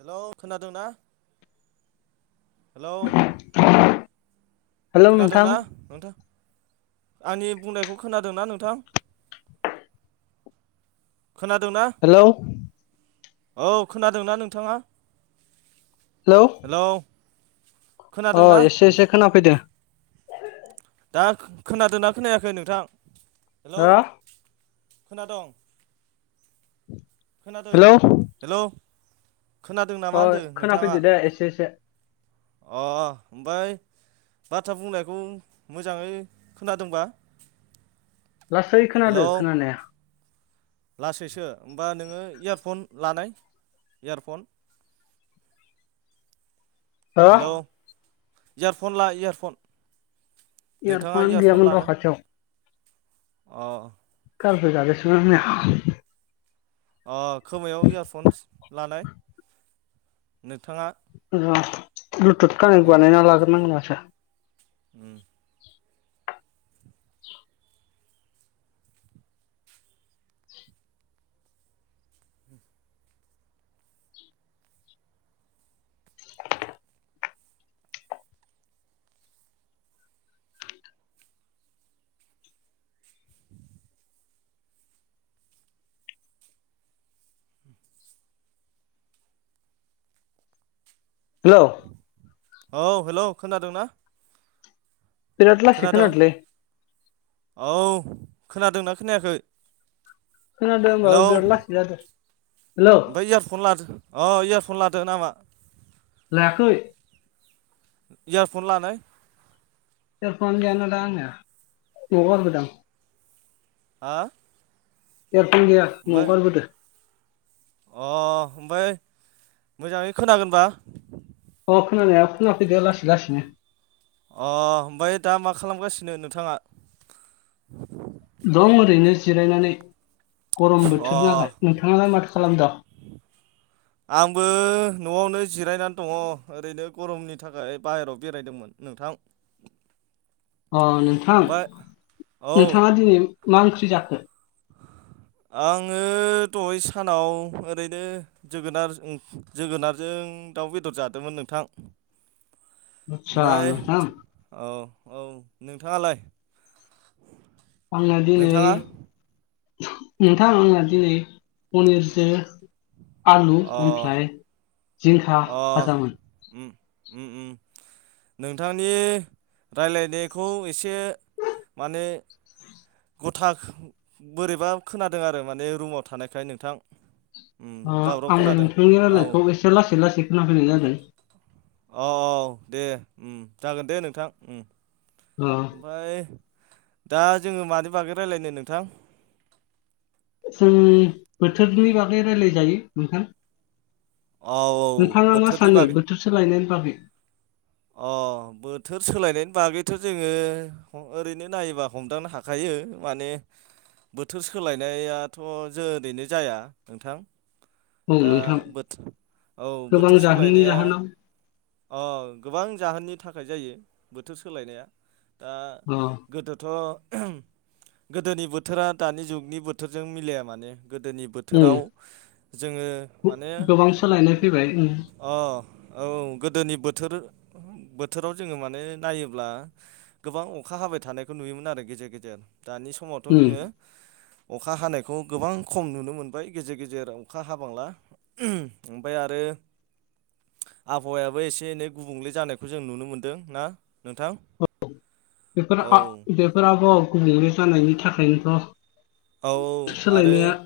Hello खोनादों ना hello hello नोंथां खोनादोंना नोंथां आंनि बुंनायखौ खोनादोंना नोंथां खोनादोंना हेलौ औ खोनादोंना नोंथाङा हेलौ हेल' अ एसे एसे खोना फैदों दा खोनादोंना खोनायाखै नोंथां हेलौ हो खोनादोंं खोनादों हेलौ हेलौ खोनादों नामा अ होनदों नोंथाङा खोनााखैदो दे एसे एसे अ ओ ओमफ्राय बाथ्रा बुंनायखौ मोजाङै खोनादोंबा लासै हेलौ खोनादो खोनानाया लासैसो होमबा नोङो इयारफन लानाय इयारफन हो हेल' इयारफन ला इयारफन नोंथाङा इयारफन गैमोन र लानो खा'थियाव अ काल फ ज स [unintelligible] अ खोमायाव इयारफन्स लानाय नोंथाङा र उम ब्लुटुथ कानेक्ट बानायना लाग्रोनांगोन मासो उ हेल' औ हेलौ खोनादोंना बिराद लासै खोनादों खोनादोलै औ खोनादोंना खोनायाखै खोनादों होनबाबो हेलौ बिराद लासै जादों ओमफ्राय इयारफन लादो अ इयारफन लादो नामा लायाखै इयारफन लानाय एयारफनानो गैया ना दा आंनिया नवाव गारबोदों हा एयारफन गैया नवाव ओमफ्राय गारबोदो अ ओमफ्राय मोजाङै खोनागोनबा अ खोनानाया फैदो लासैलासैनो अ ओमफ्राय दा मा खालामगासिनो नोंथाङा दं ओरैनो जिरायनानै गरम अ बोथोर नालाय नोंथाङालाय माथो खालामदों आंबो न'आवनो जिरायनानै दङ ओरैनो गरमनि थाखाय बाहेरायाव बेरायदोंमोन नोंथां अ नोंथां ओमफ्राय औ नोंथाङा दिनै मा ओंख्रि जाखो [inaudible] आङो दहाय सानाव ओरैनो जोगोनार जोगोनारजों आ दाउ बेदर जादोंमोन नोंथां आदसा ओमफ्राय नोंथां औ औ नोंथाङालाय आंना दि नै नोंथाङा नोंथां आंना दिनै पनिरजों आलु अ ओमफ्राय जिंखा अ फाजामोन उम उम उ नोंथांनि राय्लायनायखौ एसे माने गथा बोरैबा खोनादों आरो माने रुमाव थानायखाय नोंथां उम दावराव आं खोनादों नोंथांनि औ रायनायखौ एसे लासै लासै खोनाफैनाय जादों औ औ दे जागोन दे नोंथां ओ ओमफाय दा जोङो मानि बागै रायज्लायनो नोंथां जों बोथोरनि बागै रायलाय जायो नोंथां औ नोंथाङा मा बोथोरनि सानो बागै बोथोरसे लायनायनि बागै अ बोथोर सोलायनायनि बागैथ' जोङो ओरैनो नायोबा हमदांनो हाखायो माने बोथोर सोलायनायाथ' ज ओरैनो जाया नोंथां औ दा नोंथां औ गोबां बोथोर जाहोननि सोलायनाया जाहोनाव अ गोबां जाहोननि थाखाय जायो बोथोर सोलायनाया दा अ गोदोथ' गोदोनि बोथोरा दानि जुगनि बोथोरजों मिलाया माने गोदोनि उम बोथोराव जोङो माने गोबां सोलायनाय फैबाय अ औ गोदोनि बोथोर बोथोराव जोङो माने नायोब्ला गोबां अखा हाबाय थानायखौ नुयोमोन आरो गेजेर गेजेर दानि समावथ' उम जोङो अखा हानायखौ गोबां खम नुनो मोनबाय गेजेर गेजेर अखा हाबांला ओमफ्राय आरो आबहावायाबो एसे एनै गुबुंले जानायखौ जों नुनो मोनदों ना नोंथां बेफोर औ बेफोरबौ गुबुंले जानायनि औ थाखायनोथ' आरो सोलायनाया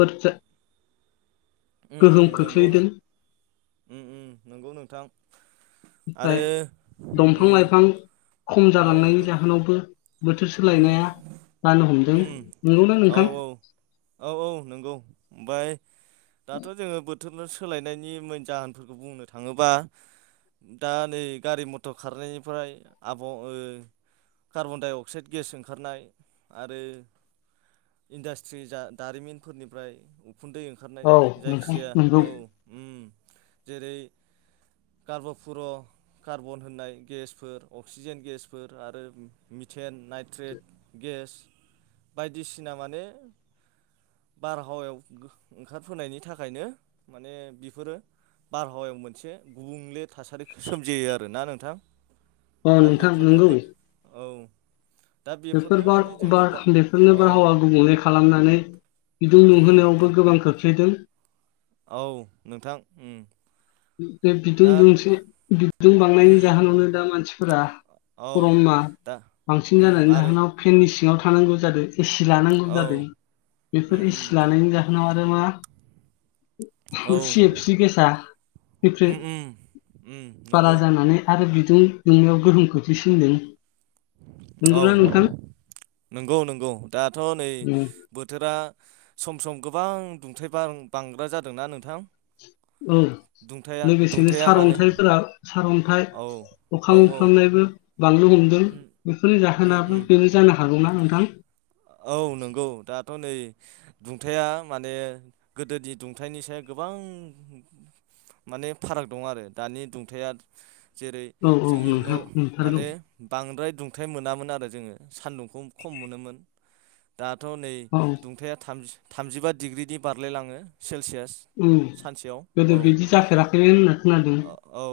बोरथि [unintelligible] ओ ओ नोंगौ नंगौ नोंथां ओमफ्राय आरो दंफां उम लाइफां खम औ जालांनायनि द जाहोनावबो बोथोर उम सोलायनाया जानो हमदों उम नंगौना औ नोंथां ओमफाय दाथ' जोङो बोथोर बोथोरनो सोलायनायनि मेन जाहोनफोरखौ बुंनो थाङोबा दा नै गारि मथर खारनायनिफ्राय आब' carbon dioxide oxide gas ओंखारनाय आरो इन्डास्ट्रि दारिमिनफोरनिफ्राय उखुन्दै ओंखारनाय औ नोंथां जायखिजाया नंगौ औ जेरै कार्ब'पुर' कार्बन होननाय गेसफोर अक्सिजेन गेसफोर आरो मिथेन नाइट्रेट गेस बायदिसिना माने बारहावायाव ओंखारफोनायनि थाखायनो माने बेफोरो बारहावायाव मोनसे गुबुंले थासारिखौ सोमजियो आरोना नोंथां औ दा नोंथां बेफोरनो नंगौ औ दा बेफोर बेफोरनो बार माने जोंनि बार बा बेफोरनो औ बारहावा गुबुंलै खालामनानै बिदुं उम लुंहोनायावबो नों गोबां खोख्लैदों औ नोंथां बे बिदुं दा दुंसे बिदुं बांनायनि उम जाहोनावनो दा मानसिफोरा औ गरमा दा बांसिन उम जानायनि आरो जाहोनाव फेननि सिङाव थानांगौ जादों एसि लानांगौ औ जादों उम बेफोर एसि उम लानायनि जाहोनाव आरो मा औ सि एफसि गेसा एप्रिल उम उम उम बारा नंगौ जानानै आरो बिदि जों दुंनायाव गोहोम खोख्लैसिनदों औ नंगौना नोंथां नंगौ नंगौ दाथ' नै बोथोरा सम सम गोबां दुंथाय बांग्रा जादोंना नोंथां औ दुंथाया लोगोसेनो दुंथाया माने सारन्थाइफोरा सारअन्थाइ औ औ अखां औ मोफ्लामनायबो बांबोनो हमदों बेफोरनि उम उम जाहोनाबो बेबो जानो हागौ ना नोंथां औ नंगौ दाथ' नै दुंथाया माने गोदोनि दुंथनि सायाव गोबां माने फाराग दं आरो दानि दुंथाया जेरै औ औ जोङो न' नोंथां नंथारगौ माने बांद्राय दुं थाइ मोनामोन आरो जोङो सान्दुंखौ खम मोनोमोन दाथ' नै औ दुंथायाम थामजिबा डिग्रिनि बारलायलाङो सेलसियास औ सानसेयाव गोदो औ बिदि जाफेराखैमोन होनना खोनादों औ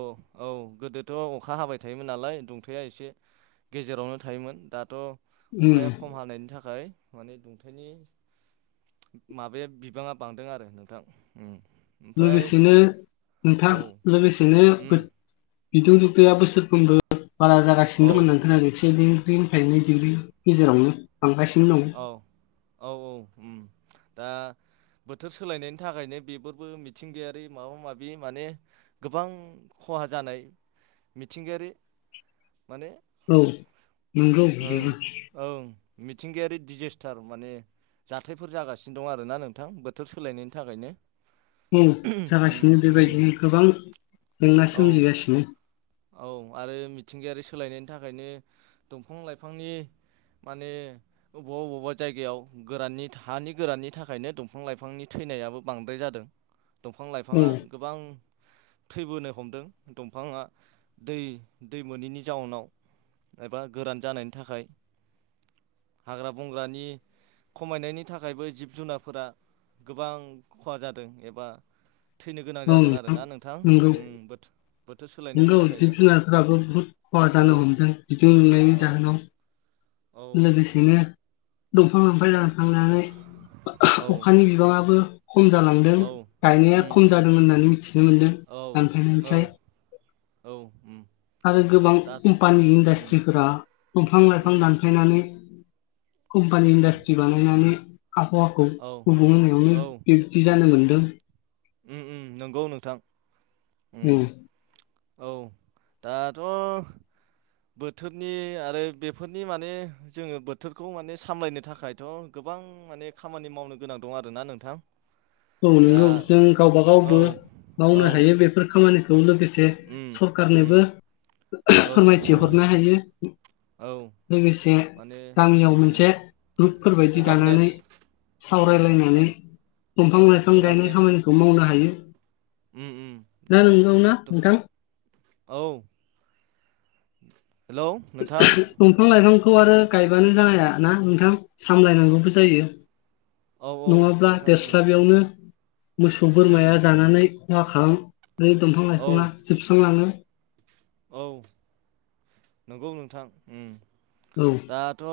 औ गोदोथ' अखा हाबाय थायोमोन नालाय दुंथाया एसे गेजेरावनो थायोमोन दाथ' उम अखाया खम हानायनि थाखाय माने दुंथायाइनि माबाया बिबाङा बांदों आरो नोंथां ओम लोगोसेनो नोंथां औ लोगोसेनो फो उम बिदुं दुंथाया बोसोरफ्रोमबो बारा जागासिनो औ दोङो नोंथां एसे एनै [unintelligible] डिग्रि गेजेरावनो बांगासिनो दं औ औ औ ओम दा बोथोर सोलायनायनि थाखायनो बेफोरबो मिथिंगायारि माबा माबि माने गोबां खहा जानाय मिथिंगायारि माने औ नंगौ ओं बेबो ओं मिथिंगायारि दिजेस्टार माने जाथायफोर जागासिनो दं आरोना नोंथां बोथोर सोलायनायनि थाखायनो औ उम जागासिनो उम बेबायदिनो गोबां जेंना औ सोमजिगासिनो औ आरो मिथिंगायारि सोलायनायनि थाखायनो दंफां लाइफांनि माने बबेबा बबेबा जायगायाव गोराननि हानि गोराननि थाखायनो दंफां लाइफांनि थै थैनायाबो बांद्राय जादों दंफां औ लाइफाङा गोबां थैबोनो हमदों दंफाङा दै दै मोनिनि जाउनाव एबा गोरान जानायनि थाखाय हाग्रा बंग्रानि खमायनायनि थाखायबो जिब जुनारफोरा गोबां खहा जादों एबा थैनो गोनां औ जादों आरोना नोंथां नंगौ बोथो बोथोर सोलायनायनि नंगौ थाखायनो जिब जुनारफोराबो बुहुद खहा औ जानो हमदों बिदुं दुंनायनि औ जाहोनाव औ लोगोसेनो दंफां [unintelligible] थांनानै औ अखानि बिबाङाबो खम जालांदों औ गायनाया उम खम उम जादों होननानै मिथिनो मोन्दों औ औ दानफायनायनिफ्राय औ ओम आरो गोबां कम्पानि इन्डास्ट्रिफोरा दंफां उम लाइफां दानफायनानै कम्पानि इन्डास्ट्रि बानायनानै आबहावाखौ औ गुबुं होनावनो बिबदि जानो मोन। [unintelligible] ओम ओम नंगौ नोंथां। उम ओम औ दाथ' बोथोरनि आरो बेफोरनि माने जोङो बोथोरखौ माने सामलायनो थाखायथ' गोबां माने खामानि मावनो गोनां दं आरोना नोंथां। औ नोंगौ दा जों गावबागावबो औ मावनो औ हायो बेफोर खामानिखौ लोगोसे उम सरखारनोबो उम औ फोरमायथि हरनो हायो। औ लोगोसे माने गामियाव मोनसे उम ग्रुपफोरबायायदि एवारनेस दानानै औ सावरायलायनानै आरो औ दंफां लाइफां गायनाय खामानिखौ मावनो हायो। ओम ओम ना दा नंगौ ना नोंथां औ। [unintelligible] नोंथां दंफां लाइफांखौ आरो गायबानो जाया ना नोंथां। सामलायनांगौबो औ जायो औ औ नङाब्ला नोंथां उम देरस्लाबयावनो मोसौ उम बोरमाया जानानै खहा खालाम दंफां औ लाइफाङा जोबस्रांलाङो। औ नंगौ नोंथां ओम औ दाथ'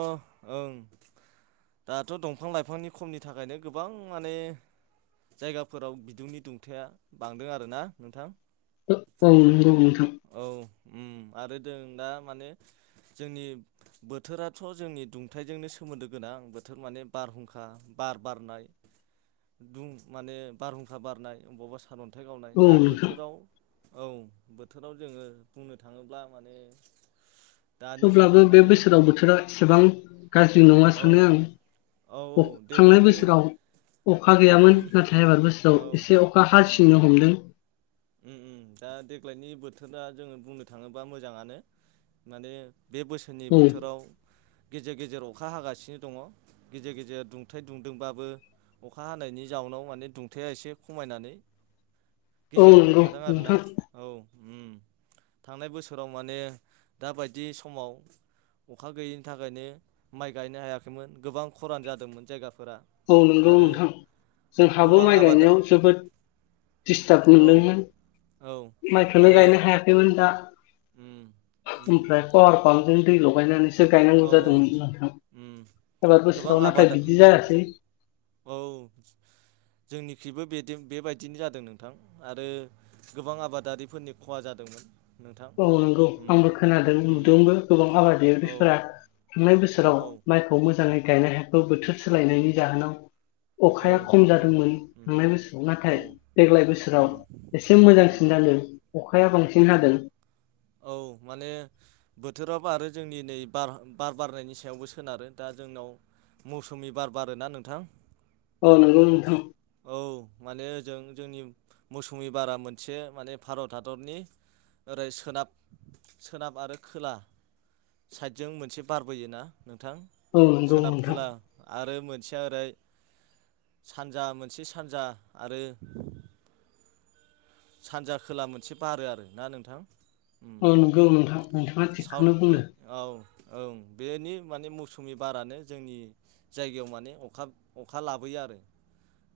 ओं दाथ' दंफां लाइफांनि खमनि थाखायनो गोबां माने जायगाफोराव बिदुंनि दुंथाया बांदों आरोना नोंथां। औ नोंगौ नोंथां ओम आरो जों दा माने जोंनि बोथोराथ' जोंनि दुंथाइजोंनो सोमोन्दो गोनां बोथोर माने बारहुंखा बार बारनाय दुं माने बारहुंखा बारनाय अबावबा सार अ न्थाइ गावनाय औ दा नोंथां बोथोराव औ बोथोराव जोङो बुंनो थाङोब्ला माने दानि थेवब्लाबो जुगाव बे माने बोसोराव बोथोरा एसेबां गाज्रि नङा औ सानो आं औ अख औ थांनाय देग्लायनि बोसोराव। अखा गैयामोन नाथाय एबार बोसोराव औ एसे अखा उम हासिननो हमदों। उम उम दा देग्लायनि बोथोरा जोङो बुंनो थाङोब्ला मोजाङानो माने बे बोसोरनि औ बोथोराव गेजेर गेजेर अखा हागासिनो दङ' गेजेर गेजेर दुंथाइ दुंदोंबाबो। अखा हानायनि जाउनाव माने दुंथाया एसे खमायनानै औ गेजेरावनो नंगौ थादों आरोना नोंथां औ उम थांनाय बोसोराव माने दाबायदि समाव अखा गैयैनि थाखायनो माइ गायनो हायाखैमोन गोबां खरान जादोंमोन जायगाफोर औ नंगौ नोंथां जोंहाबो गोबां माइ आबादा गायनायाव जोबोद दिस्टाब औ मोनदोंमोन औ माइखौनो आरो गायनो हायाखैमोन दा। उम उम ओमफ्राय आरो पावार प्लानजों दै लगायनानैसो सो औ गायनांगौ औ जादोंमोन नोंथां उम एबार गोबां बोसोराव नाथाय आबादा बिदि जायासै। औ जोंनिख्रुइबो बेदि बेबायदिनो जादों नोंथां आरो गोबां आबादारिफोरनि खहा जादों। मोन। औ नंगौ आंबो खोनादों नुदोंबो गोबां औ आबादगिरिफोरा थांनाय औ बोसोराव माइखौ मोजाङै गायनो हायाखौ बोथोर सोलायनायनि जाहोनाव औ अखाया खम उम जादोंमोन उम थांनाय बोसोराव औ नाथाय देग्लाय उम बोसोराव एसे उम मोजांसिन जादों। अखाया बांसिन हादों। औ माने बोथोराबो आरो जोंनि नै बार बारनायनि सायावबो सोनारो दा जोंनाव मौसुमि बार बारोना नोंथां। औ नंगौ नोंथां। औ माने ओजों जोंनि मौसुमि बारा मोनसे माने भारत हादरनि ओरै सोनाब सोनाब आरो खोला साइडजों मोनसे बारबोयोना नोंथां औ नंगौ सोनाब नोंथां खोला आरो मोनसे ओरै सानजा मोनसे सानजा आरो सानजा खोला मोनसे बारो आरो ना नोंथां औ नंगौ नोंथां नोंथाङा साउथ थिगखौनो वे बुंदों। औ ओं बेनि माने मौसुमि बारानो जोंनि जायगायाव माने अखा अखा लाबोयो आरो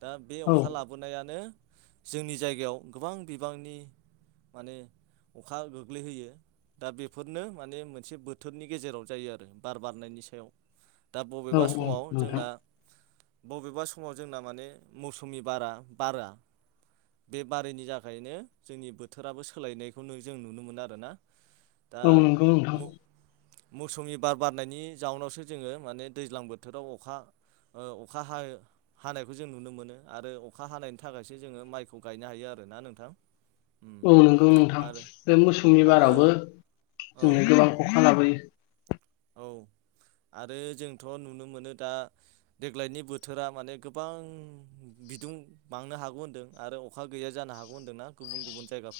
दा बे औ अखा लाबोनायानो जोंनि जायगायाव गोबां बिबांनि माने अखा गोग्लैहोयो। दा बेफोरनो माने मोनसे बोथोरनि गेजेराव जायो आरो बार बारनायनि सायाव। दा औ बबेबा औ समाव नोंथां जोंना बबेबा समाव जोंना माने मौसुमि बारा बारा बे बारिनि थाखायनो जोंनि बोथोराबो सोलायनायखौनो जों नुनो मोनो आरोना दा औ नंगौ नोंथां मौसुमि बार बारनायनि जाउनावसो जोङो माने दैज्लां बोथोराव अखा ओ अखा हा हानायखौ जों नुनो मोनो आरो अखा हानायनि थाखायसो जोङो माइखौ गायनो नो हायो आरोना नोंथां उम औ नंगौ नोंथां आरो बे मौसुमि आरो बारावबो औ जोंङो गोबां अखा उम लाबोयो। औ आरो जोंथ' नुनो मोनो दा देग्लायनि बोथोरा माने गोबां बिदुं बांनो हागौ होन्दों आरो अखा गैया जानो हागौ होन्दोंना गुबुन गुबुन जायगाफोर